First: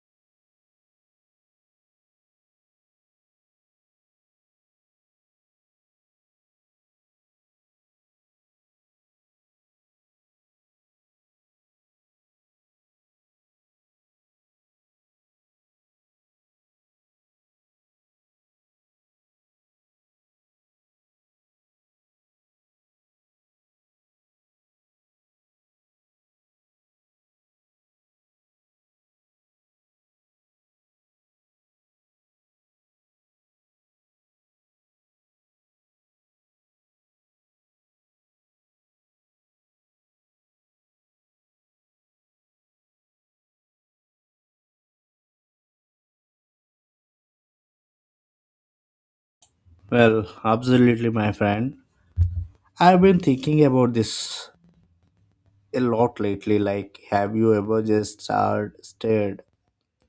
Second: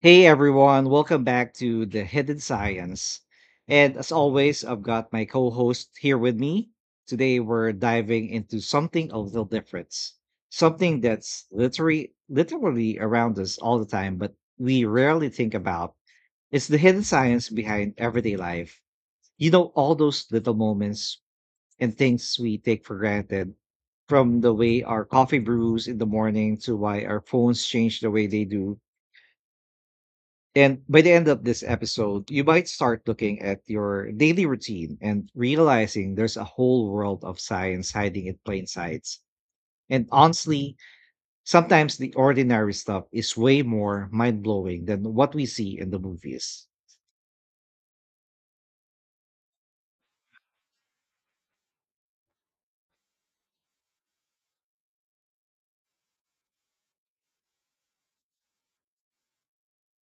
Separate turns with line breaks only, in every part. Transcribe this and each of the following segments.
Hey everyone, welcome back to the Hidden Science. And as always, I've got my co host here with me. Today, we're diving into something a little different, something that's literally around us all the time, but we rarely think about. It's the hidden science behind everyday life. You know, all those little moments and things we take for granted, from the way our coffee brews in the morning to why our phones change the way they do, and by the end of this episode, you might start looking at your daily routine and realizing there's a whole world of science hiding in plain sights. And honestly, sometimes the ordinary stuff is way more mind blowing than what we see in the movies.
Well, absolutely, my friend. I've been thinking about this a lot lately. Like, have you ever just stared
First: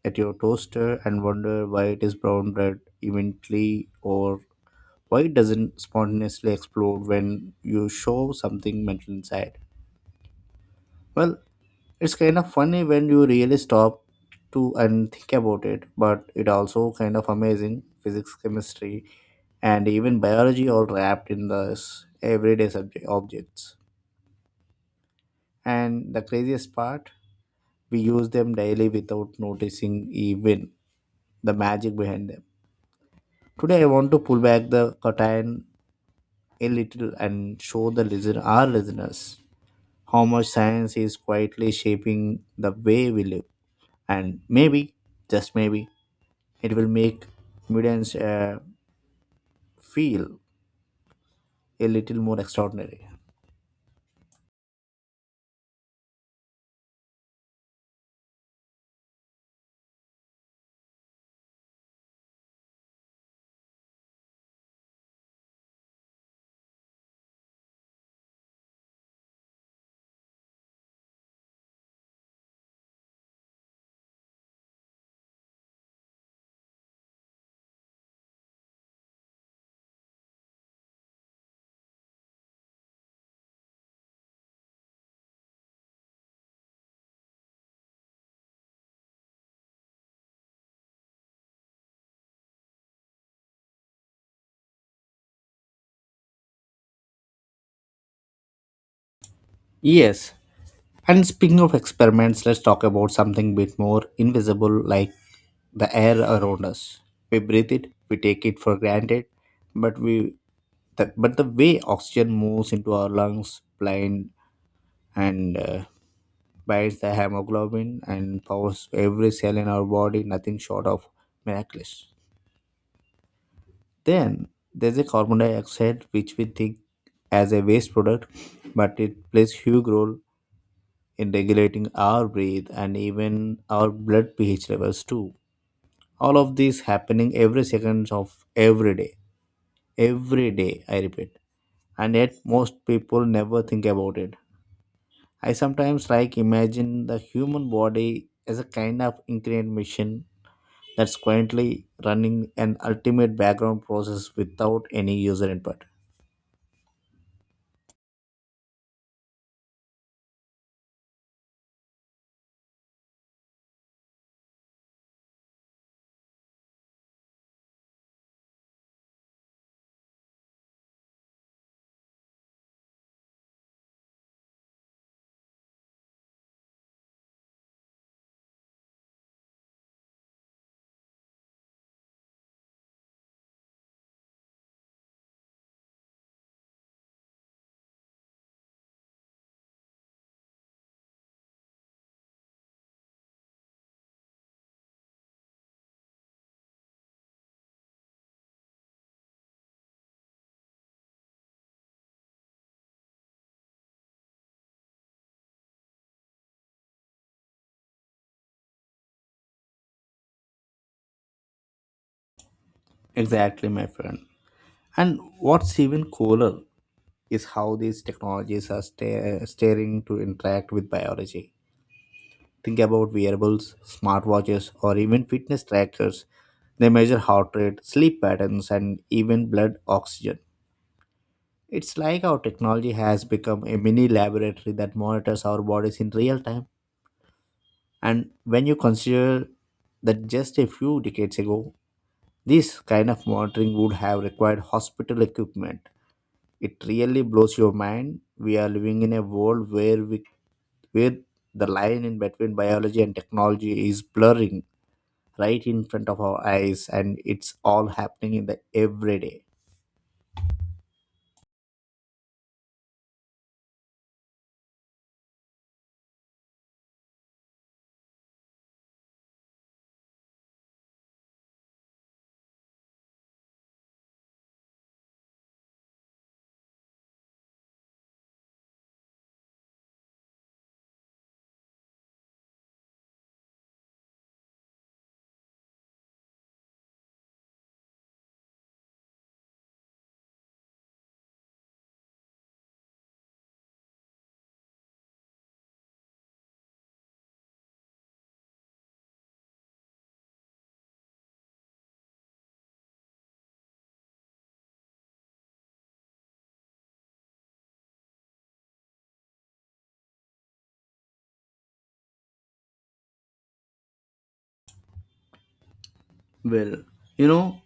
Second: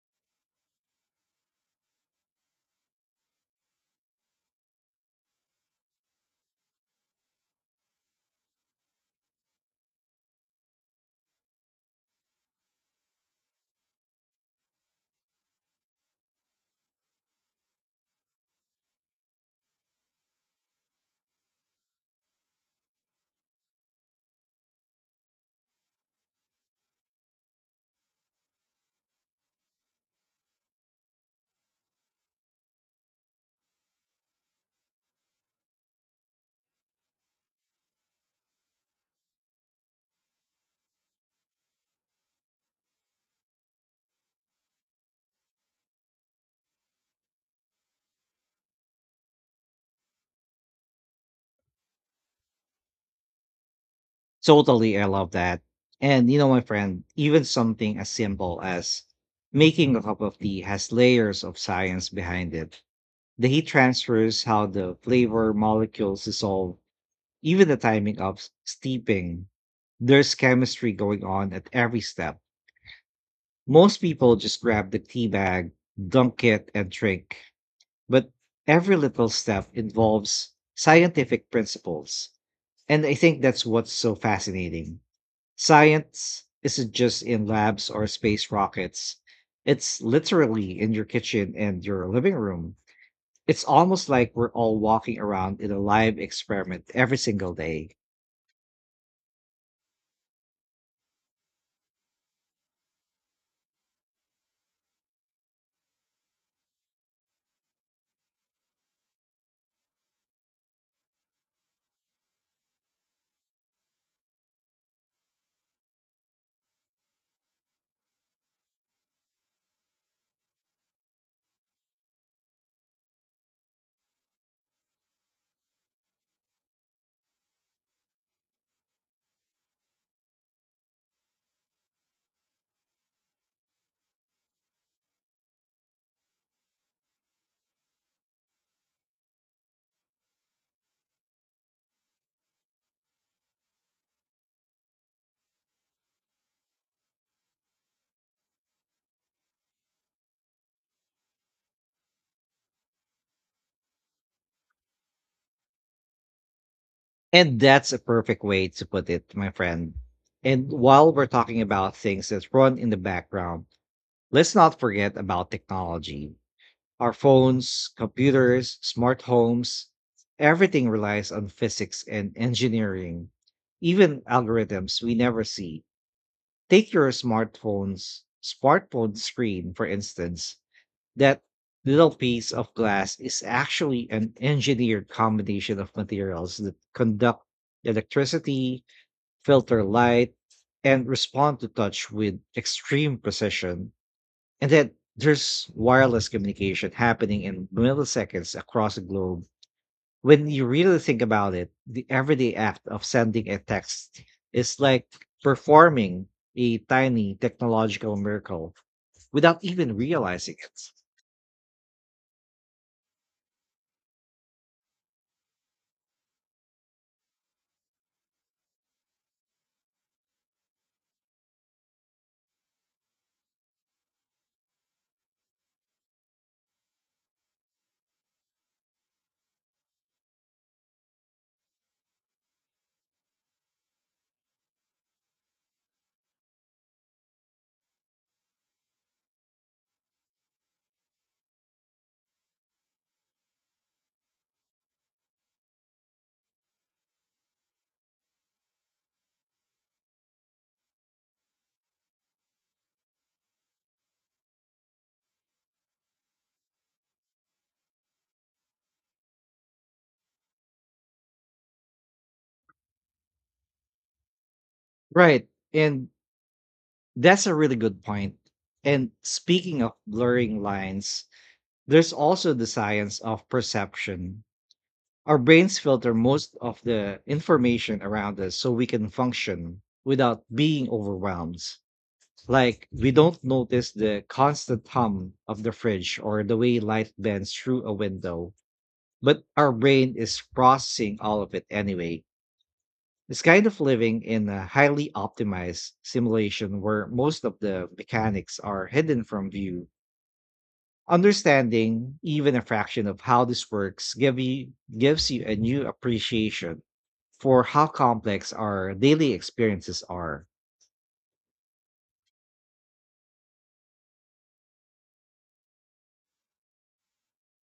at your toaster and wonder why it is brown bread eventually or why it doesn't spontaneously explode when you show something mental inside? Well, it's kind of funny when you really stop to and think about it, but it also kind of amazing physics, chemistry, and even biology all wrapped in this everyday subject objects. And the craziest part, we use them daily without noticing even the magic behind them. Today I want to pull back the curtain a little and show the listener our listeners how much science is quietly shaping the way we live. And maybe, just maybe, it will make Midlands feel a little more extraordinary.
Totally, I love that. And you know, my friend, even something as simple as making a cup of tea has layers of science behind it. The heat transfers, how the flavor molecules dissolve. Even the timing of steeping, there's chemistry going on at every step. Most people just grab the tea bag, dunk it, and drink. But every little step involves scientific principles. And I think that's what's so fascinating. Science isn't just in labs or space rockets, it's literally in your kitchen and your living room. It's almost like we're all walking around in a live experiment every single day.
Yes. And speaking of experiments, let's talk about something bit more invisible, like the air around us. We breathe it, we take it for granted, but the way oxygen moves into our lungs, blind and binds the hemoglobin and powers every cell in our body, nothing short of miraculous. Then there's a carbon dioxide, which we think as a waste product, but it plays huge role in regulating our breath and even our blood pH levels too. All of this happening every second of every day, every day. I repeat, and yet most people never think about it. I sometimes like imagine the human body as a kind of ingrained machine that's quietly running an ultimate background process without any user input.
And that's a perfect way to put it, my friend. And while we're talking about things that run in the background, let's not forget about technology. Our phones, computers, smart homes, everything relies on physics and engineering, even algorithms we never see. Take your smartphone screen, for instance. That little piece of glass is actually an engineered combination of materials that conduct electricity, filter light, and respond to touch with extreme precision. And then there's wireless communication happening in milliseconds across the globe. When you really think about it, the everyday act of sending a text is like performing a tiny technological miracle without even realizing it.
Exactly, my friend. And what's even cooler is how these technologies are staring to interact with biology. Think about wearables, smartwatches, or even fitness trackers. They measure heart rate, sleep patterns, and even blood oxygen. It's like our technology has become a mini laboratory that monitors our bodies in real time. And when you consider that just a few decades ago, this kind of monitoring would have required hospital equipment, it really blows your mind. We are living in a world where we where the line in between biology and technology is blurring right in front of our eyes, and it's all happening in the everyday.
Right. And That's a really good point. And speaking of blurring lines, there's also the science of perception. Our brains filter most of the information around us so we can function without being overwhelmed. Like, we don't notice the constant hum of the fridge or the way light bends through a window, but our brain is processing all of it anyway. It's kind of living in a highly optimized simulation where most of the mechanics are hidden from view. Understanding even a fraction of how this works gives you a new appreciation for how complex our daily experiences are.
Well, you know,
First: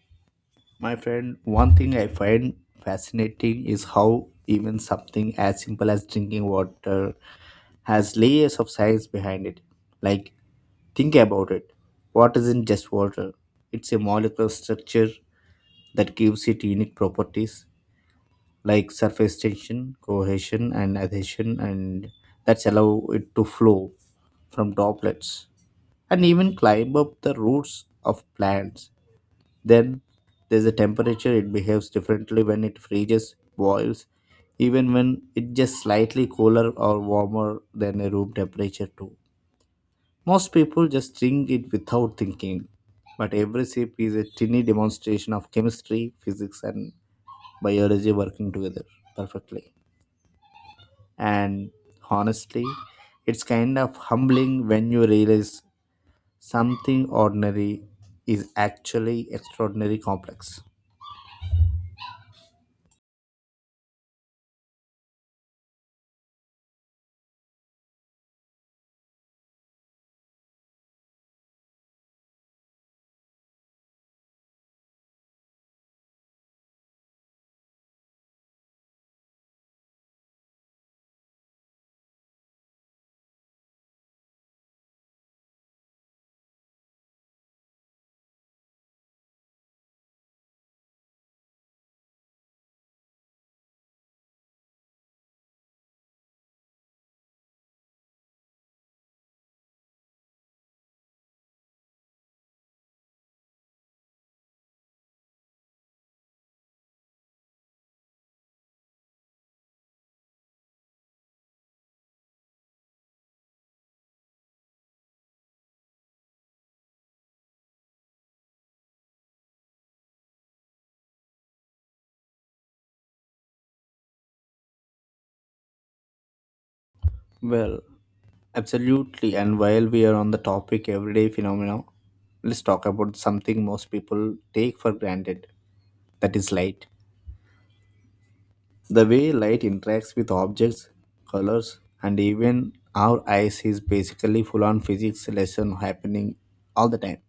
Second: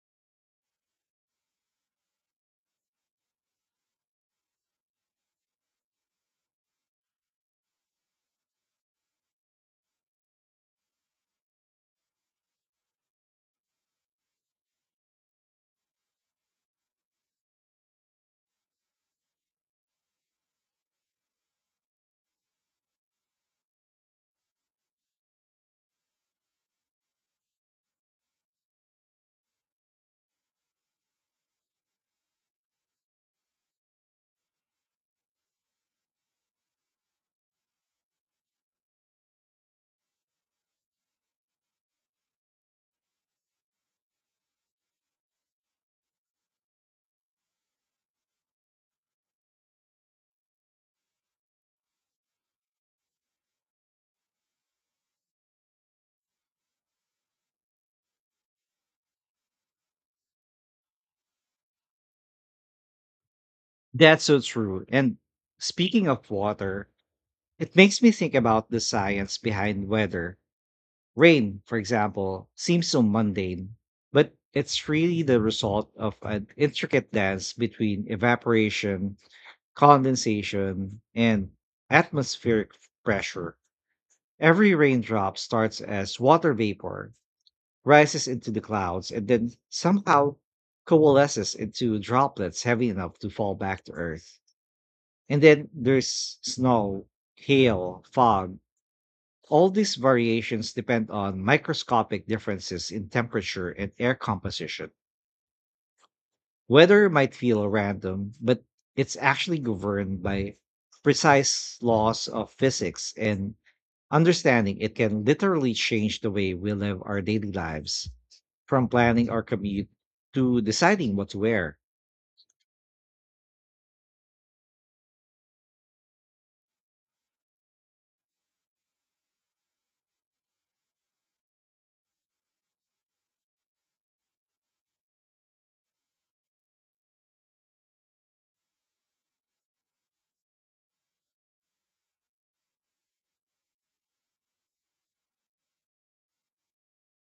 my friend, one thing I find fascinating is how even something as simple as drinking water has layers of science behind it. Like, think about it. Water isn't just water, it's a molecular structure that gives it unique properties like surface tension, cohesion, and adhesion, and that's allow it to flow from droplets and even climb up the roots of plants. Then there's a temperature, it behaves differently when it freezes, boils, even when it's just slightly cooler or warmer than a room temperature, too. Most people just drink it without thinking, but every sip is a tiny demonstration of chemistry, physics, and biology working together perfectly. And honestly, it's kind of humbling when you realize something ordinary is actually extraordinary complex.
That's so true. And speaking of water, it makes me think about the science behind weather. Rain, for example, seems so mundane, but it's really the result of an intricate dance between evaporation, condensation, and atmospheric pressure. Every raindrop starts as water vapor, rises into the clouds, and then somehow coalesces into droplets heavy enough to fall back to earth. And then there's snow, hail, fog, all these variations depend on microscopic differences in temperature and air composition. Weather might feel random, but it's actually governed by precise laws of physics, and understanding it can literally change the way we live our daily lives, from planning our commute to deciding what to wear.
Well, absolutely. And while we are on the topic everyday phenomena, let's talk about something most people take for granted, that is light. The way light interacts with objects, colors, and even our eyes is basically full on physics lesson happening all the time.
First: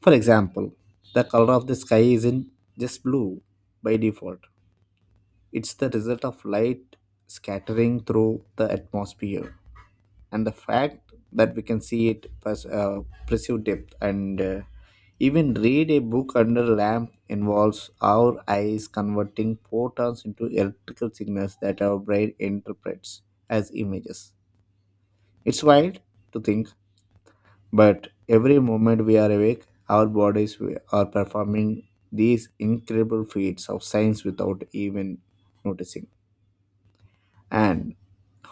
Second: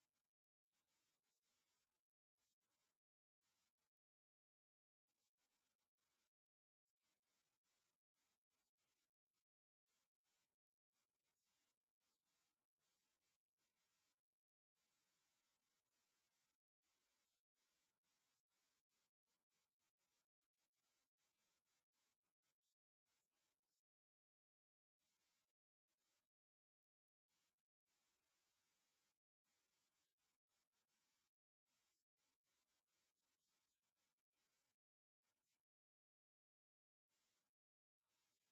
For example, the color of the sky isn't just blue by default, it's the result of light scattering through the atmosphere, and the fact that we can see it perceive depth and even read a book under a lamp involves our eyes converting photons into electrical signals that our brain interprets as images. It's wild to think, but every moment we are awake, our bodies are performing these incredible feats of science without even noticing. And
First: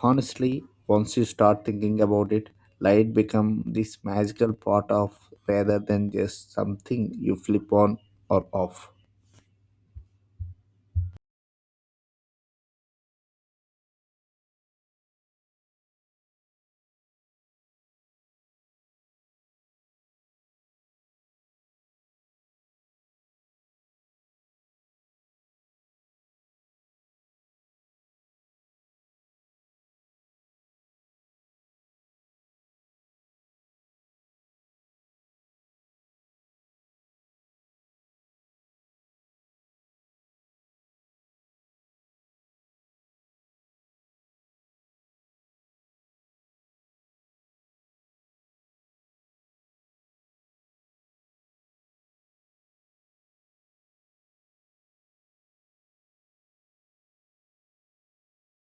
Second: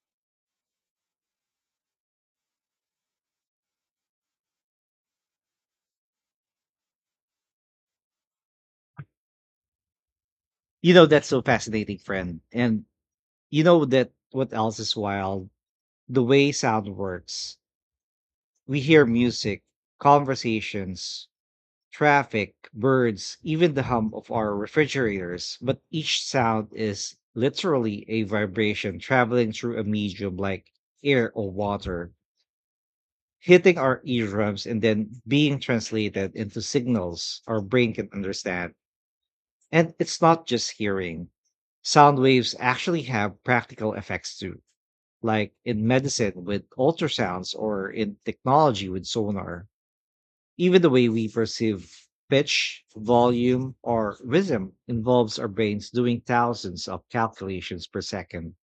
honestly, once you start thinking about it, light become this magical part of rather than just something you flip on or off.
You know, that's so fascinating, friend. And you know that what else is wild? The way sound works. We hear music, conversations, traffic, birds, even the hum of our refrigerators, but each sound is literally a vibration traveling through a medium like air or water, hitting our eardrums and then being translated into signals our brain can understand. And it's not just hearing. Sound waves actually have practical effects too, like in medicine with ultrasounds or in technology with sonar. Even the way we perceive pitch, volume, or rhythm involves our brains doing thousands of calculations per second,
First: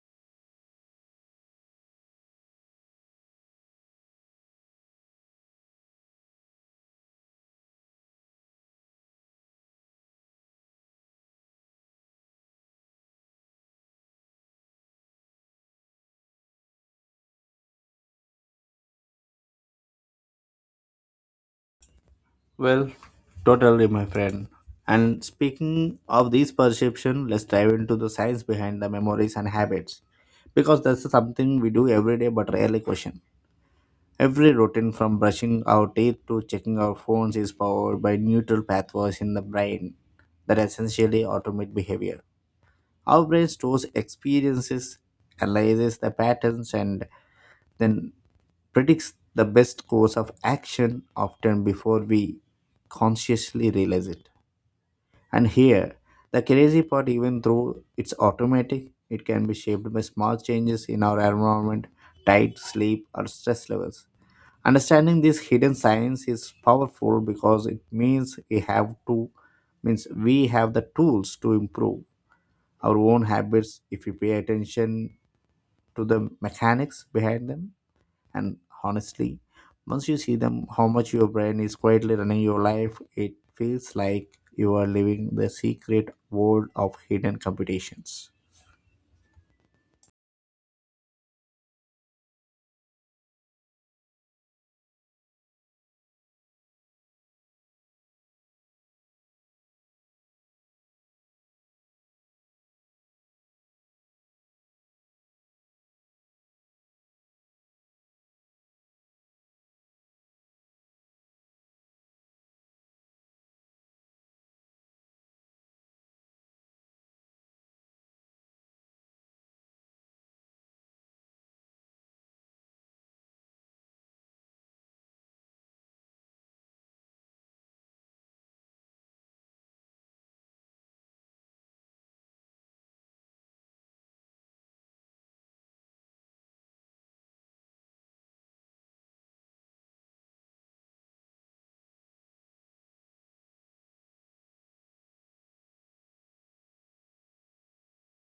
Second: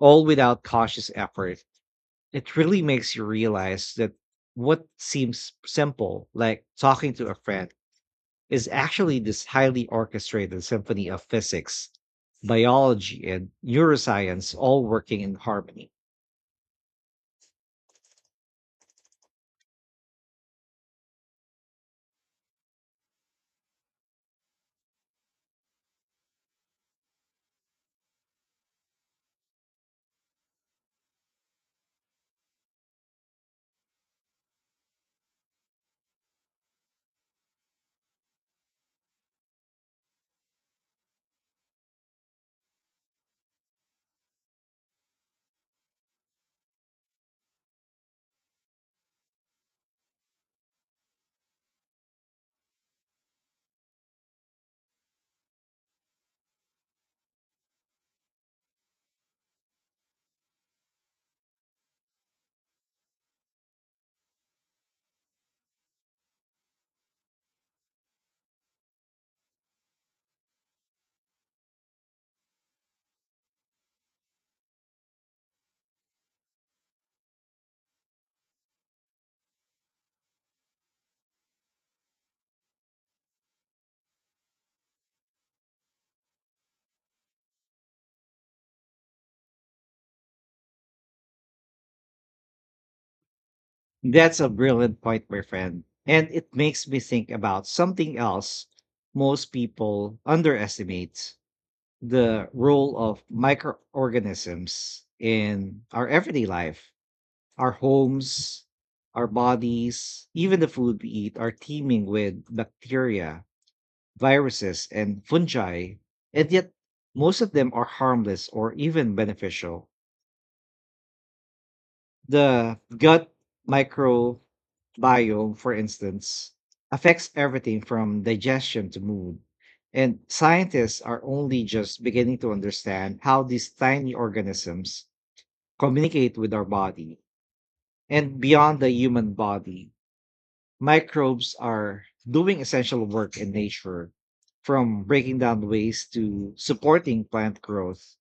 all without conscious effort. It really makes you realize that what seems simple, like talking to a friend, is actually this highly orchestrated symphony of physics, biology, and neuroscience all working in harmony.
Well, totally, my friend. And speaking of this perception, let's dive into the science behind the memories and habits. Because that's something we do every day but rarely question. Every routine from brushing our teeth to checking our phones is powered by neural pathways in the brain that essentially automate behavior. Our brain stores experiences, analyzes the patterns, and then predicts the best course of action often before we consciously realize it. And here, the crazy part, even though it's automatic, it can be shaped by small changes in our environment, diet, sleep, or stress levels. Understanding this hidden science is powerful because it means we have the tools to improve our own habits if we pay attention to the mechanics behind them. And honestly, once you see them how much your brain is quietly running your life, it feels like you are living the secret world of hidden computations.
That's a brilliant point, my friend. And it makes me think about something else most people underestimate: the role of microorganisms in our everyday life. Our homes, our bodies, even the food we eat are teeming with bacteria, viruses, and fungi. And yet, most of them are harmless or even beneficial. The gut micro bio, for instance, affects everything from digestion to mood. And scientists are only just beginning to understand how these tiny organisms communicate with our body. And beyond the human body, microbes are doing essential work in nature, from breaking down waste to supporting plant growth.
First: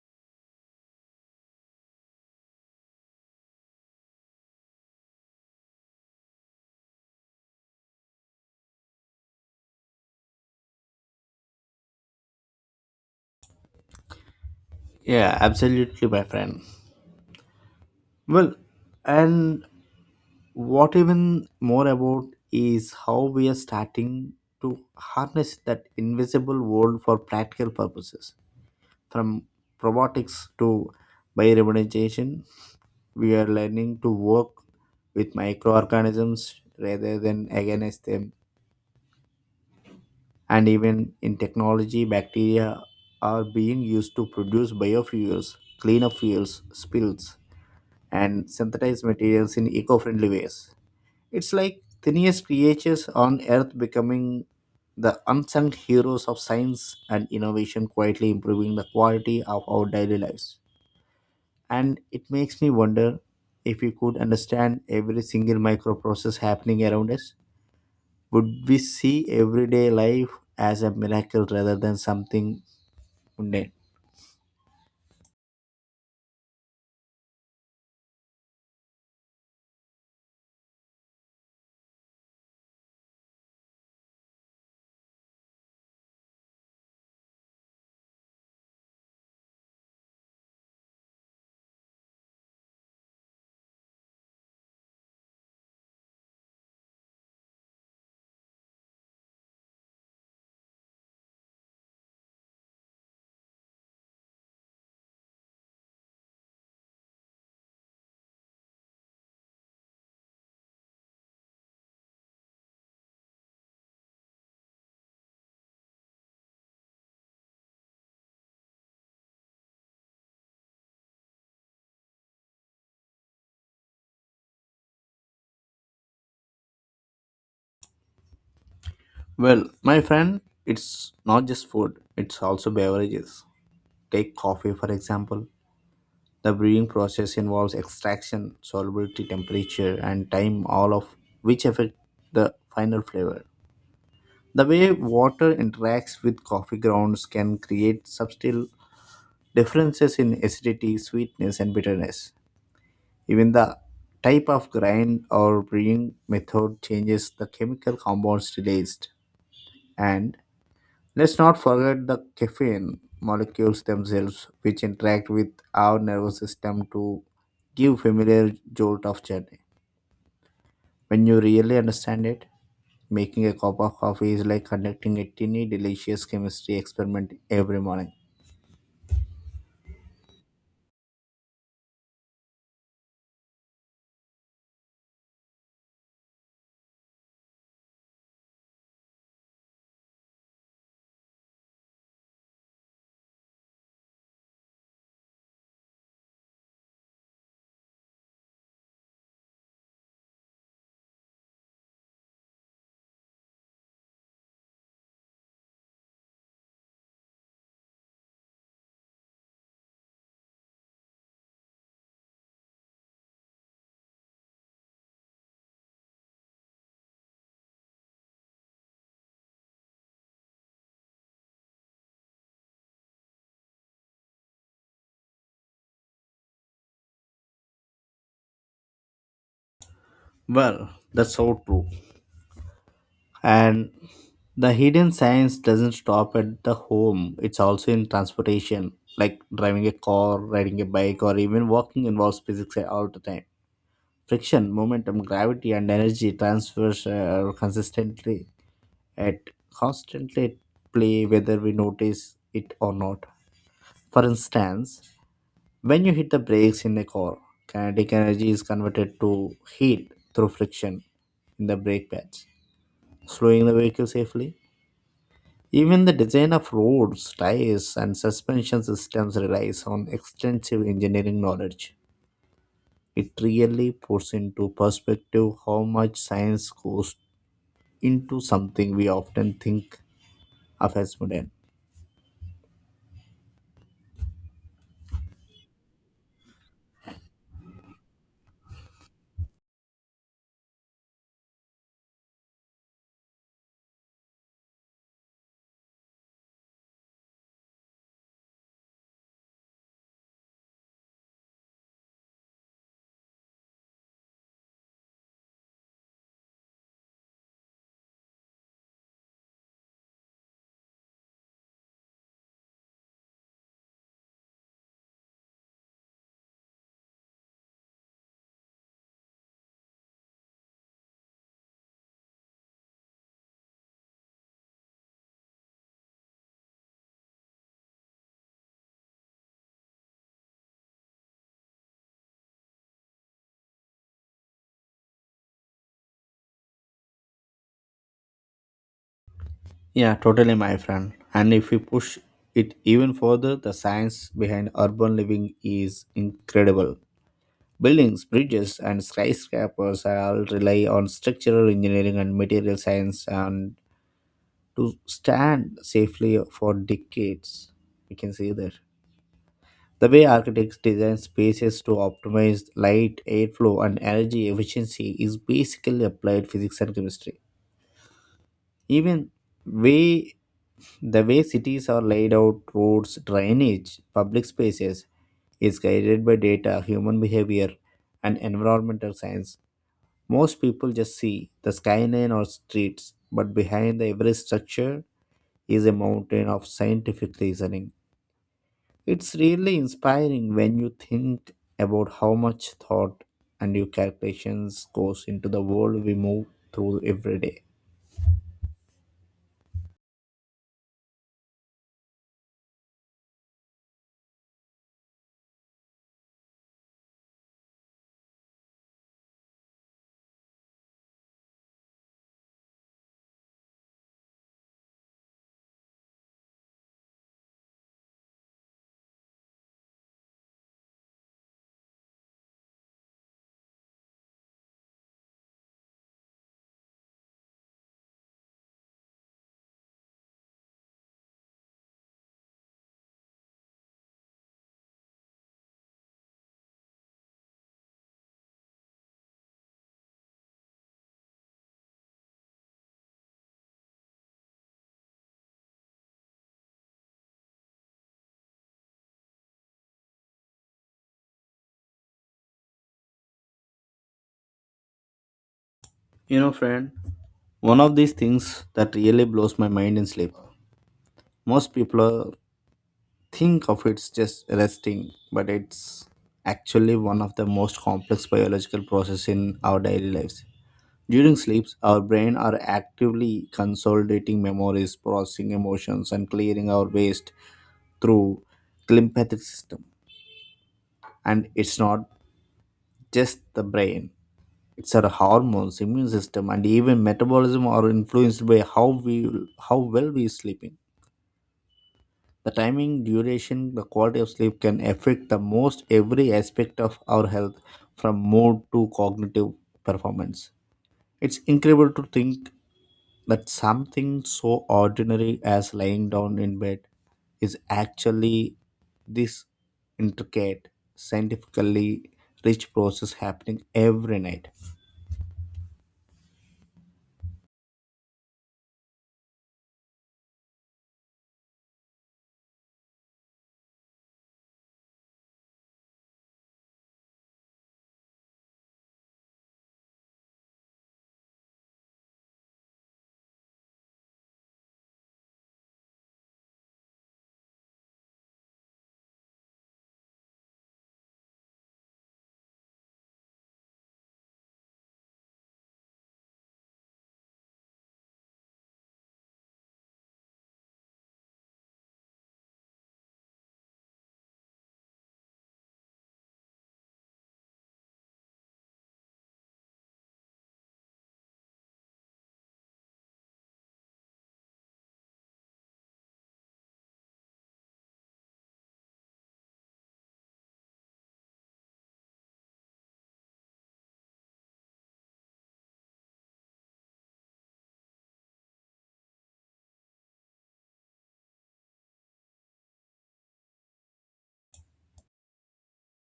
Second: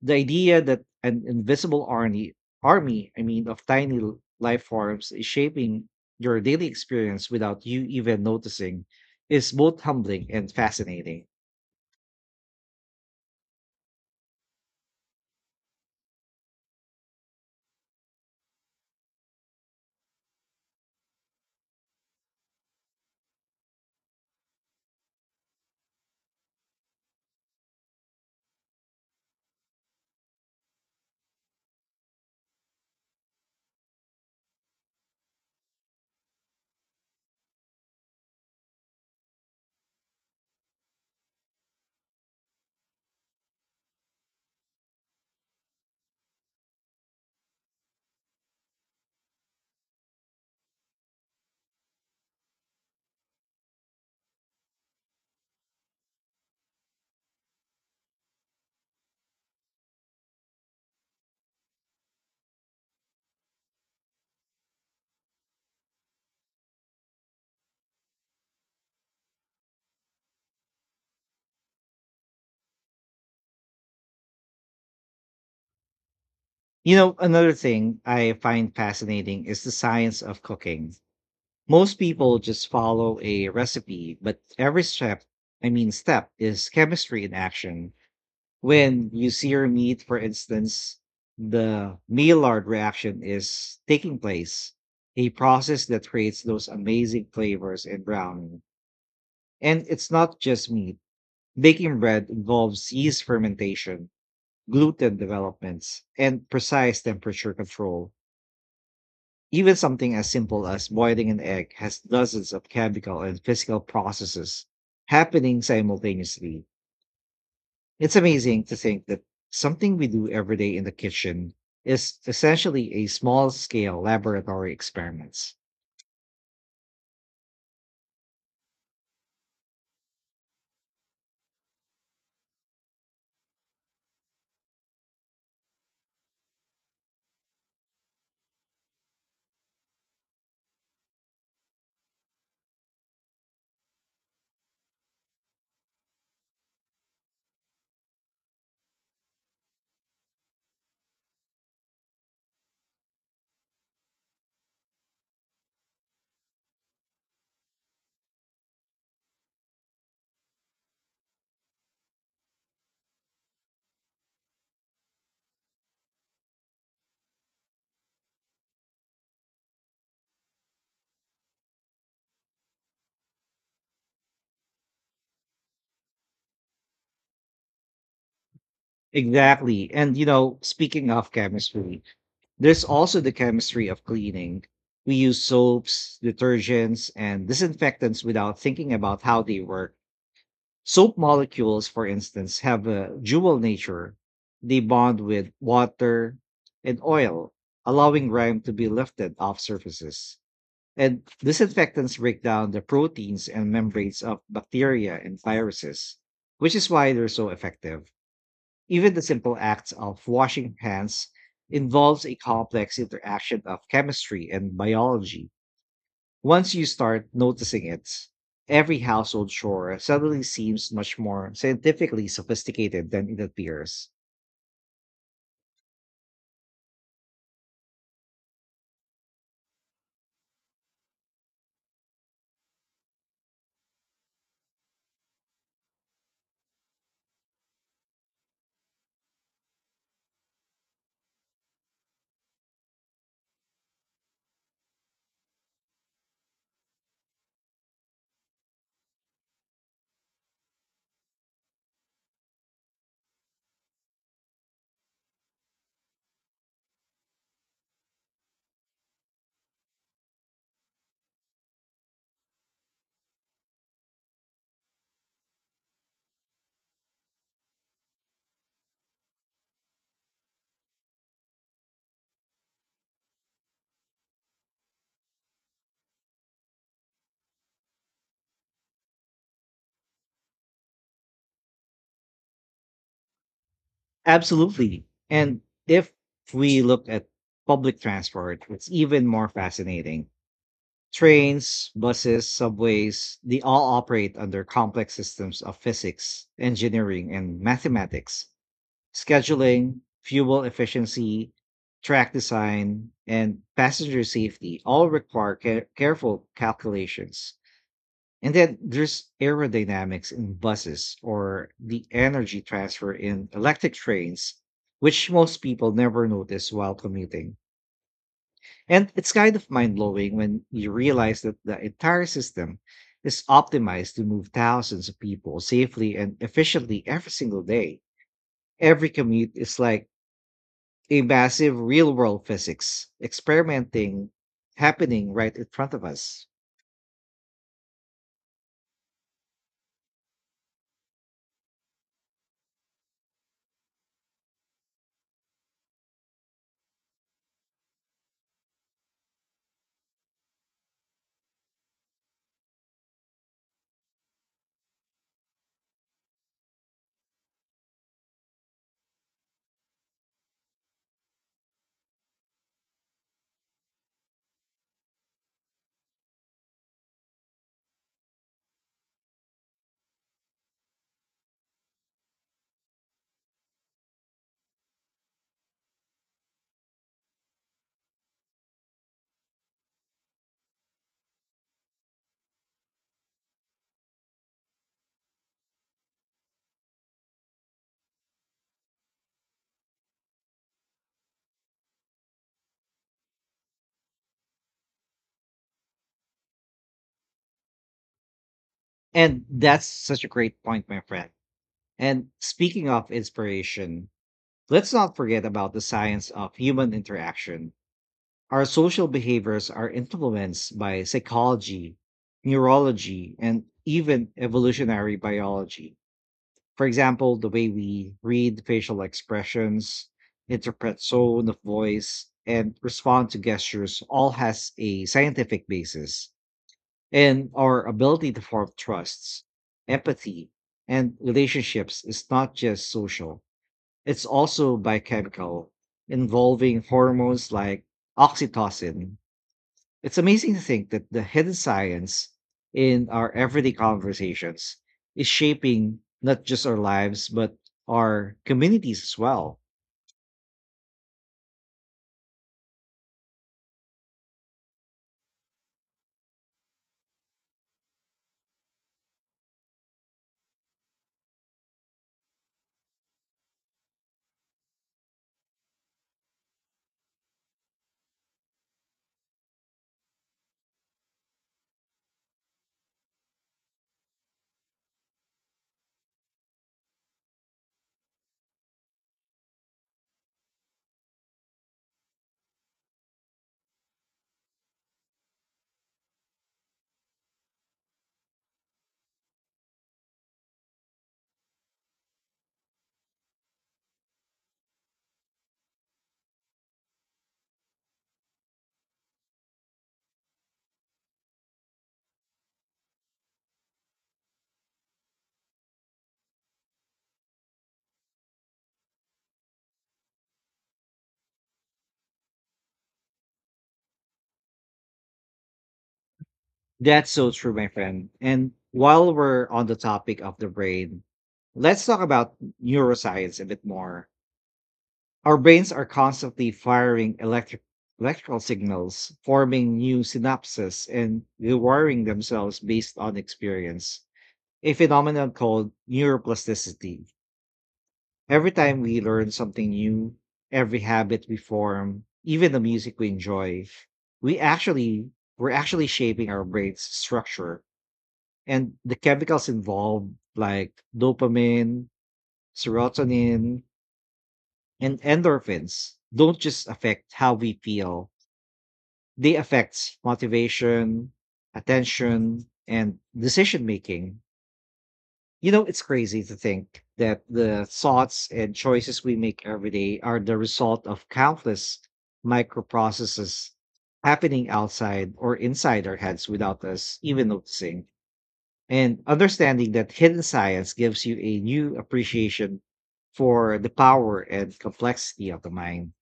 The idea that an invisible army, of tiny life forms is shaping your daily experience without you even noticing is both humbling and fascinating.
Yeah, absolutely, my friend. Well, and what even more about is how we are starting to harness that invisible world for practical purposes. From robotics to biorevolution, we are learning to work with microorganisms rather than against them. And even in technology, bacteria are being used to produce biofuels, cleaner fuels, spills, and synthesize materials in eco friendly ways. It's like tiniest creatures on earth becoming the unsung heroes of science and innovation, quietly improving the quality of our daily lives. And it makes me wonder, if we could understand every single micro process happening around us, would we see everyday life as a miracle rather than something mundane.
You know, another thing I find fascinating is the science of cooking. Most people just follow a recipe, but every step is chemistry in action. When you see your meat, for instance, the Maillard reaction is taking place, a process that creates those amazing flavors in browning. And it's not just meat. Baking bread involves yeast fermentation, gluten developments, and precise temperature control. Even something as simple as boiling an egg has dozens of chemical and physical processes happening simultaneously. It's amazing to think that something we do every day in the kitchen is essentially a small scale laboratory experiments.
Well, my friend, it's not just food, it's also beverages. Take coffee for example. The brewing process involves extraction, solubility, temperature, and time, all of which affect the final flavor. The way water interacts with coffee grounds can create subtle differences in acidity, sweetness, and bitterness. Even the type of grind or brewing method changes the chemical compounds released. And let's not forget the caffeine molecules themselves, which interact with our nervous system to give familiar jolt of journey. When you really understand it, making a cup of coffee is like conducting a tiny, delicious chemistry experiment every morning.
Exactly. And you know, speaking of chemistry, there's also the chemistry of cleaning. We use soaps, detergents, and disinfectants without thinking about how they work. Soap molecules, for instance, have a dual nature. They bond with water and oil, allowing grime to be lifted off surfaces. And disinfectants break down the proteins and membranes of bacteria and viruses, which is why they're so effective. Even the simple act of washing hands involves a complex interaction of chemistry and biology. Once you start noticing it, every household chore suddenly seems much more scientifically sophisticated than it appears.
Well, that's so true. And the hidden science doesn't stop at the home, it's also in transportation. Like driving a car, riding a bike, or even walking involves physics all the time. Friction, momentum, gravity, and energy transfers consistently at constantly at play whether we notice it or not. For instance, when you hit the brakes in a car, kinetic energy is converted to heat through friction in the brake pads, slowing the vehicle safely. Even the design of roads, tires, and suspension systems relies on extensive engineering knowledge. It really puts into perspective how much science goes into something we often think of as modern.
Absolutely. And if we look at public transport, it's even more fascinating. Trains, buses, subways, they all operate under complex systems of physics, engineering, and mathematics, scheduling, fuel efficiency, track design, and passenger safety all require careful calculations. And then there's aerodynamics in buses or the energy transfer in electric trains, which most people never notice while commuting. And it's kind of mind blowing when you realize that the entire system is optimized to move thousands of people safely and efficiently every single day. Every commute is like a massive real world physics experimenting happening right in front of us.
Yeah, totally, my friend. And if we push it even further, the science behind urban living is incredible. Buildings, bridges, and skyscrapers all rely on structural engineering and material science and to stand safely for decades. We can see that. The way architects design spaces to optimize light, airflow, and energy efficiency is basically applied physics and chemistry. Even way the way cities are laid out, roads, drainage, public spaces is guided by data, human behavior, and environmental science. Most people just see the skyline or streets, but behind the every structure is a mountain of scientific reasoning. It's really inspiring when you think about how much thought and your calculations goes into the world we move through every day.
And that's such a great point, my friend. And speaking of inspiration, let's not forget about the science of human interaction. Our social behaviors are influenced by psychology, neurology, and even evolutionary biology. For example, the way we read facial expressions, interpret tone of voice, and respond to gestures all has a scientific basis. And our ability to form trusts, empathy, and relationships is not just social. It's also biochemical, involving hormones like oxytocin. It's amazing to think that the hidden science in our everyday conversations is shaping not just our lives, but our communities as well.
You know, friend, one of these things that really blows my mind in sleep. Most people think of it's just resting, but it's actually one of the most complex biological process in our daily lives. During sleeps, our brain are actively consolidating memories, processing emotions, and clearing our waste through lymphatic system. And it's not just the brain; it's our hormones, immune system, and even metabolism are influenced by how well we sleeping. The timing, duration, the quality of sleep can affect the most every aspect of our health, from mood to cognitive performance. It's incredible to think, but something so ordinary as lying down in bed is actually this intricate, scientifically rich process happening every night.
That's so true, my friend. And while we're on the topic of the brain, let's talk about neuroscience a bit more. Our brains are constantly firing electrical signals, forming new synapses and rewiring themselves based on experience, a phenomenon called neuroplasticity. Every time we learn something new, every habit we form, even the music we enjoy, we actually we're actually shaping our brain's structure. And the chemicals involved like dopamine, serotonin, and endorphins don't just affect how we feel. They affect motivation, attention, and decision making. You know, it's crazy to think that the thoughts and choices we make every day are the result of countless microprocesses happening outside or inside our heads without us even noticing. And understanding that hidden science gives you a new appreciation for the power and complexity of the mind.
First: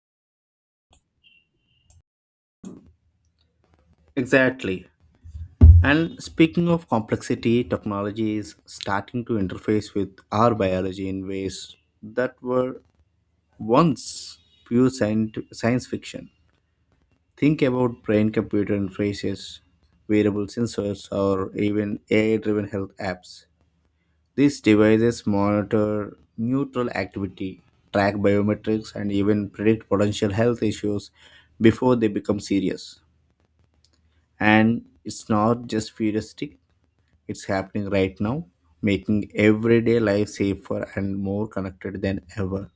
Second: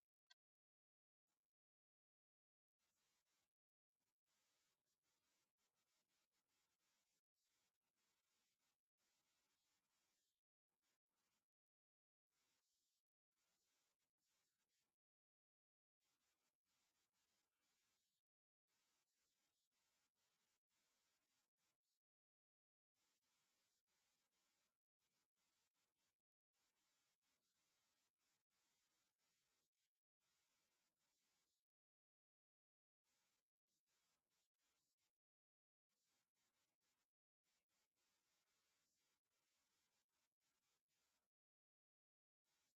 Exactly. And speaking of complexity, technology is starting to interface with our biology in ways that were once pure science fiction. Think about brain computer interfaces, wearable sensors, or even AI driven health apps. These devices monitor neutral activity, track biometrics, and even predict potential health issues before they become serious. And it's not just futuristic, it's happening right now, making everyday life safer and more connected than ever.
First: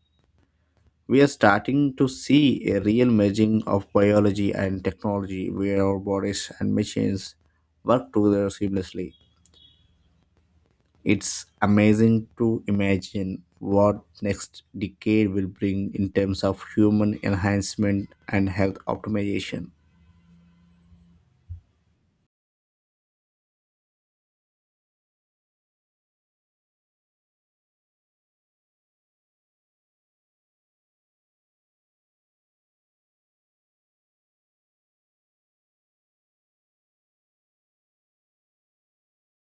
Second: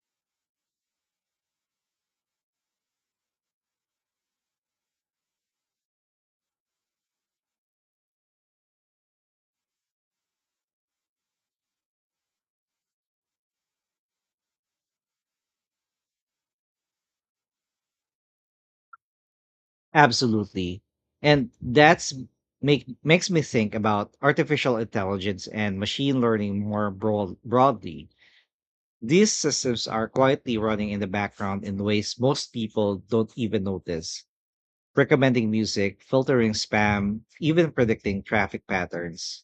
We are starting to see a real merging of biology and technology where our bodies and machines work together seamlessly. It's amazing to imagine what next decade will bring in terms of human enhancement and health optimization.
Absolutely. And that's make makes me think about artificial intelligence and machine learning more broadly. These systems are quietly running in the background in ways most people don't even notice, recommending music, filtering spam, even predicting traffic patterns.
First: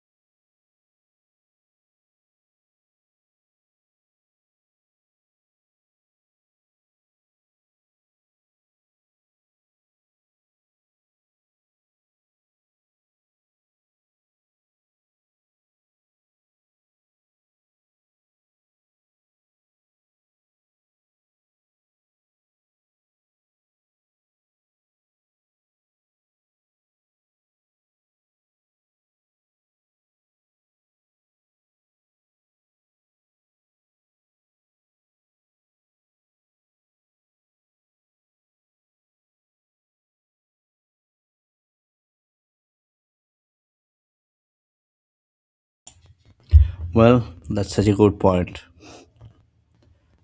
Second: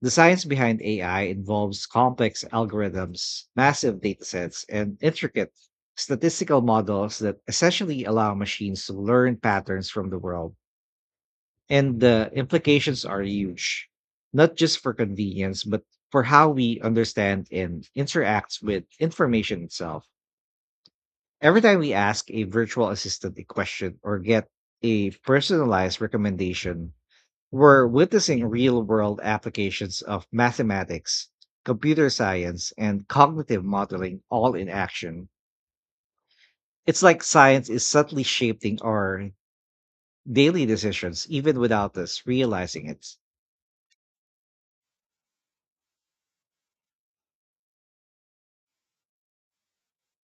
The science behind AI involves complex algorithms, massive datasets, and intricate statistical models that essentially allow machines to learn patterns from the world. And the implications are huge, not just for convenience, but for how we understand and interact with information itself. Every time we ask a virtual assistant a question or get a personalized recommendation, we're witnessing real world applications of mathematics, computer science, and cognitive modeling all in action. It's like science is subtly shaping our daily decisions, even without us realizing it.
Well, that's such a good point.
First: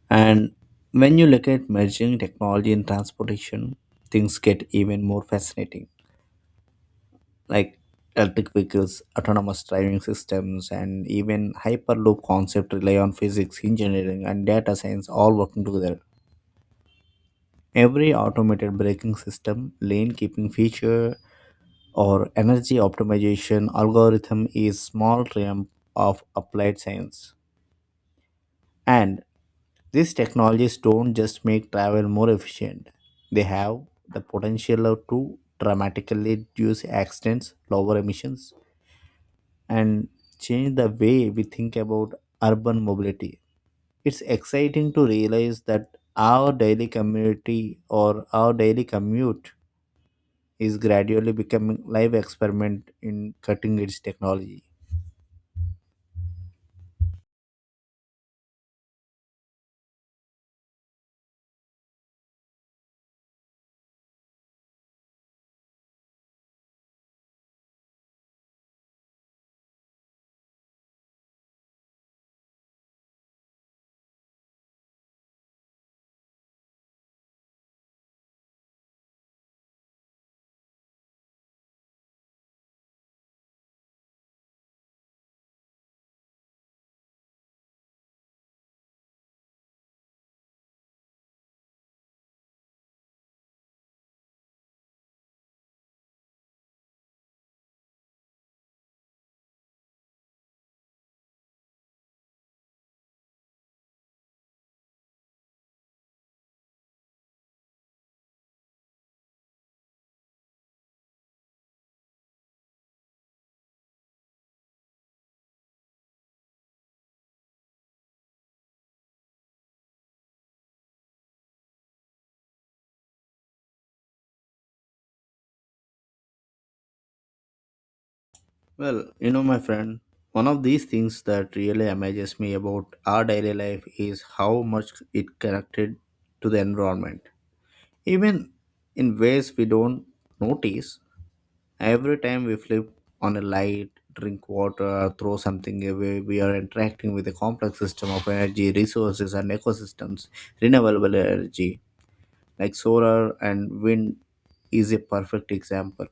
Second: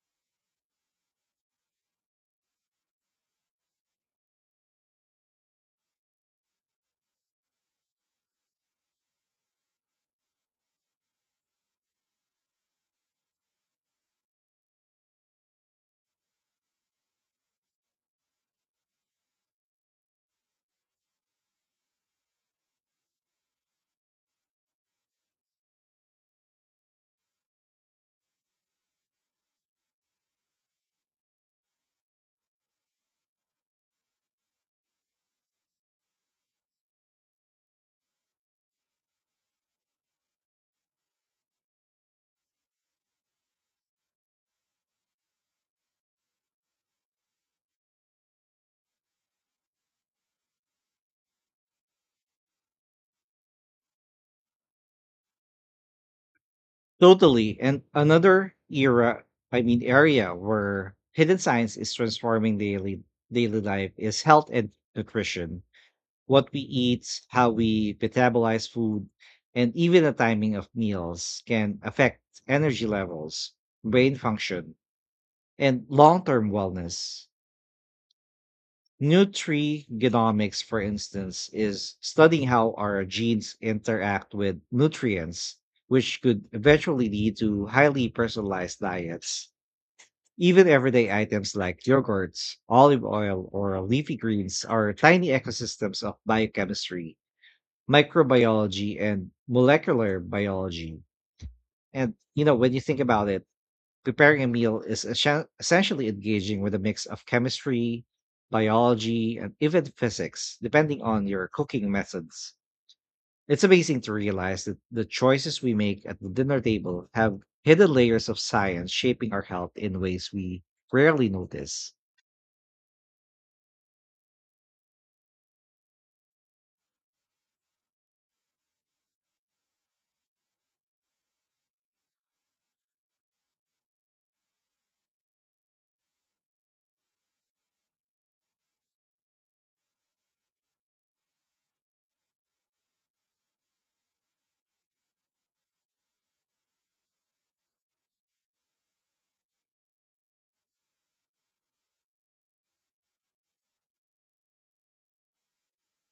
And when you look at merging technology and transportation, things get even more fascinating. Like electric vehicles, autonomous driving systems, and even hyperloop concept rely on physics, engineering, and data science all working together. Every automated braking system, lane keeping feature, or energy optimization algorithm is small realm of applied science. And these technologies don't just make travel more efficient. They have the potential to dramatically reduce accidents, lower emissions, and change the way we think about urban mobility. It's exciting to realize that our daily community or our daily commute is gradually becoming live experiment in cutting edge technology.
Totally. And another area where hidden science is transforming daily life is health and nutrition. What we eat, how we metabolize food, and even the timing of meals can affect energy levels, brain function, and long term wellness. Nutrigenomics, for instance, is studying how our genes interact with nutrients, which could eventually lead to highly personalized diets. Even everyday items like yogurts, olive oil, or leafy greens are tiny ecosystems of biochemistry, microbiology and molecular biology. And you know, when you think about it, preparing a meal is essentially engaging with a mix of chemistry, biology, and even physics, depending on your cooking methods. It's amazing to realize that the choices we make at the dinner table have hidden layers of science shaping our health in ways we rarely notice.
Well, you know, my friend, one of these things that really amazes me about our daily life is how much it connected to the environment. Even in ways we don't notice, every time we flip on a light, drink water, throw something away, we are interacting with a complex system of energy, resources, and ecosystems. Renewable energy, like solar and wind, is a perfect example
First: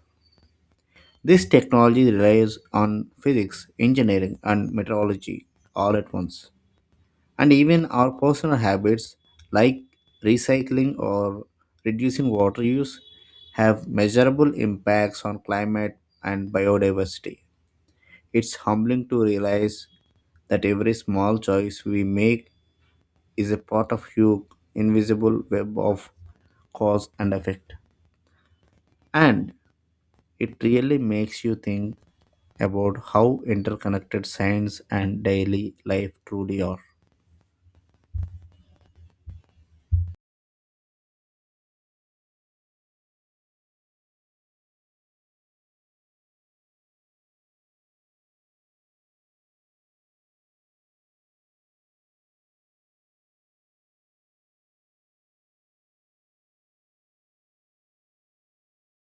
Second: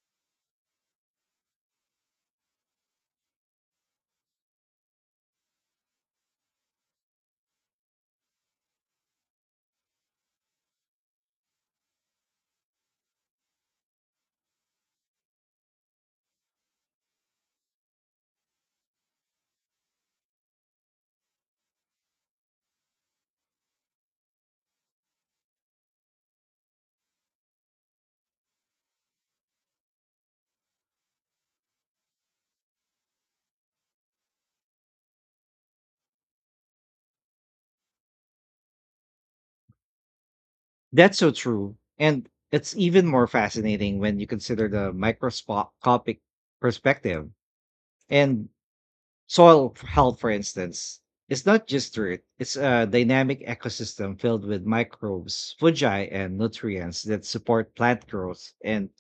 this technology relies on physics, engineering, and meteorology all at once. And even our personal habits, like recycling or reducing water use, have measurable impacts on climate and biodiversity. It's humbling to realize that every small choice we make is a part of huge, invisible web of cause and effect. And it really makes you think about how interconnected science and daily life truly are.
That's so true. And it's even more fascinating when you consider the microscopic perspective. And Soil health, for instance, is not just dirt, it's a dynamic ecosystem filled with microbes, fungi, and nutrients that support plant growth and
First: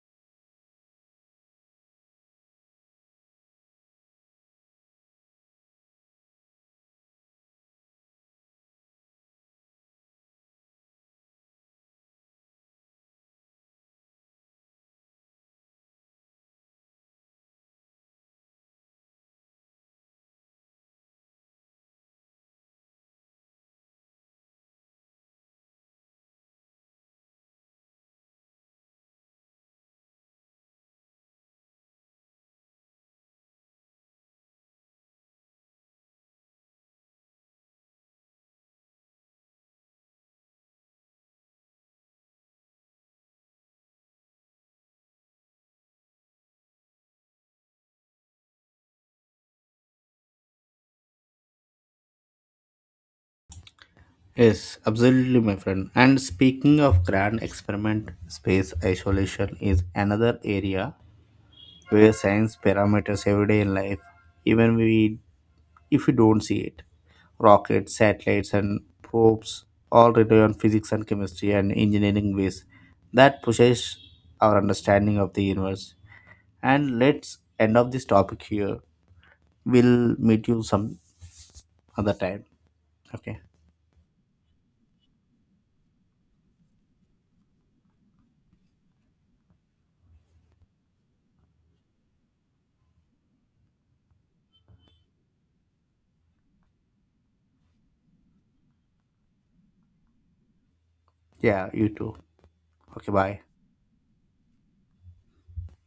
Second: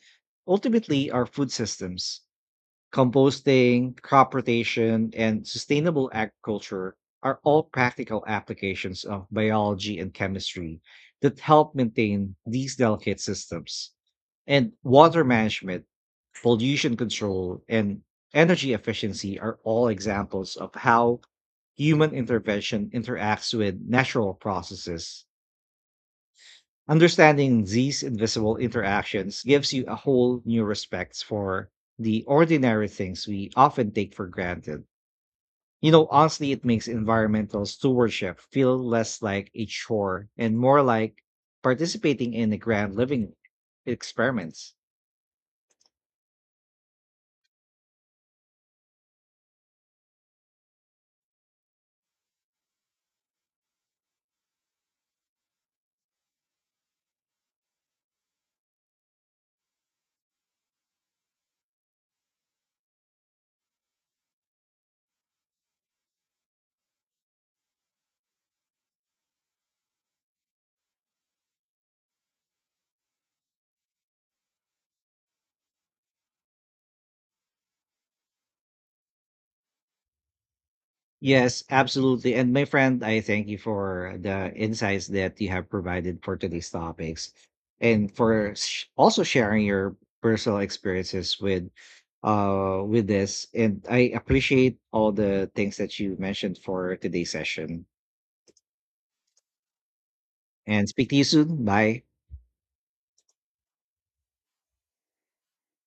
ultimately our food systems. Composting, crop rotation, and sustainable agriculture are all practical applications of biology and chemistry that help maintain these delicate systems. And water management, pollution control, and energy efficiency are all examples of how human intervention interacts with natural processes. Understanding these invisible interactions gives you a whole new respect for the ordinary things we often take for granted. You know, honestly, it makes environmental stewardship feel less like a chore and more like participating in a grand living experiments.
Yes, absolutely, my friend. And speaking of grand experiment, space isolation is another area where science parameters everyday in life, even we if we don't see it. Rockets, satellites, and probes all rely on physics and chemistry and engineering ways that pushes our understanding of the universe. And let's end of this topic here. We'll meet you some
Yes,
other
absolutely.
time.
And my friend, I
Okay.
thank you for the insights that you have provided for today's topics, and for also sharing your personal experiences with this. And I appreciate all the things that you mentioned for today's session. And speak to you soon.
Yeah, you
Bye.
too. Okay, bye.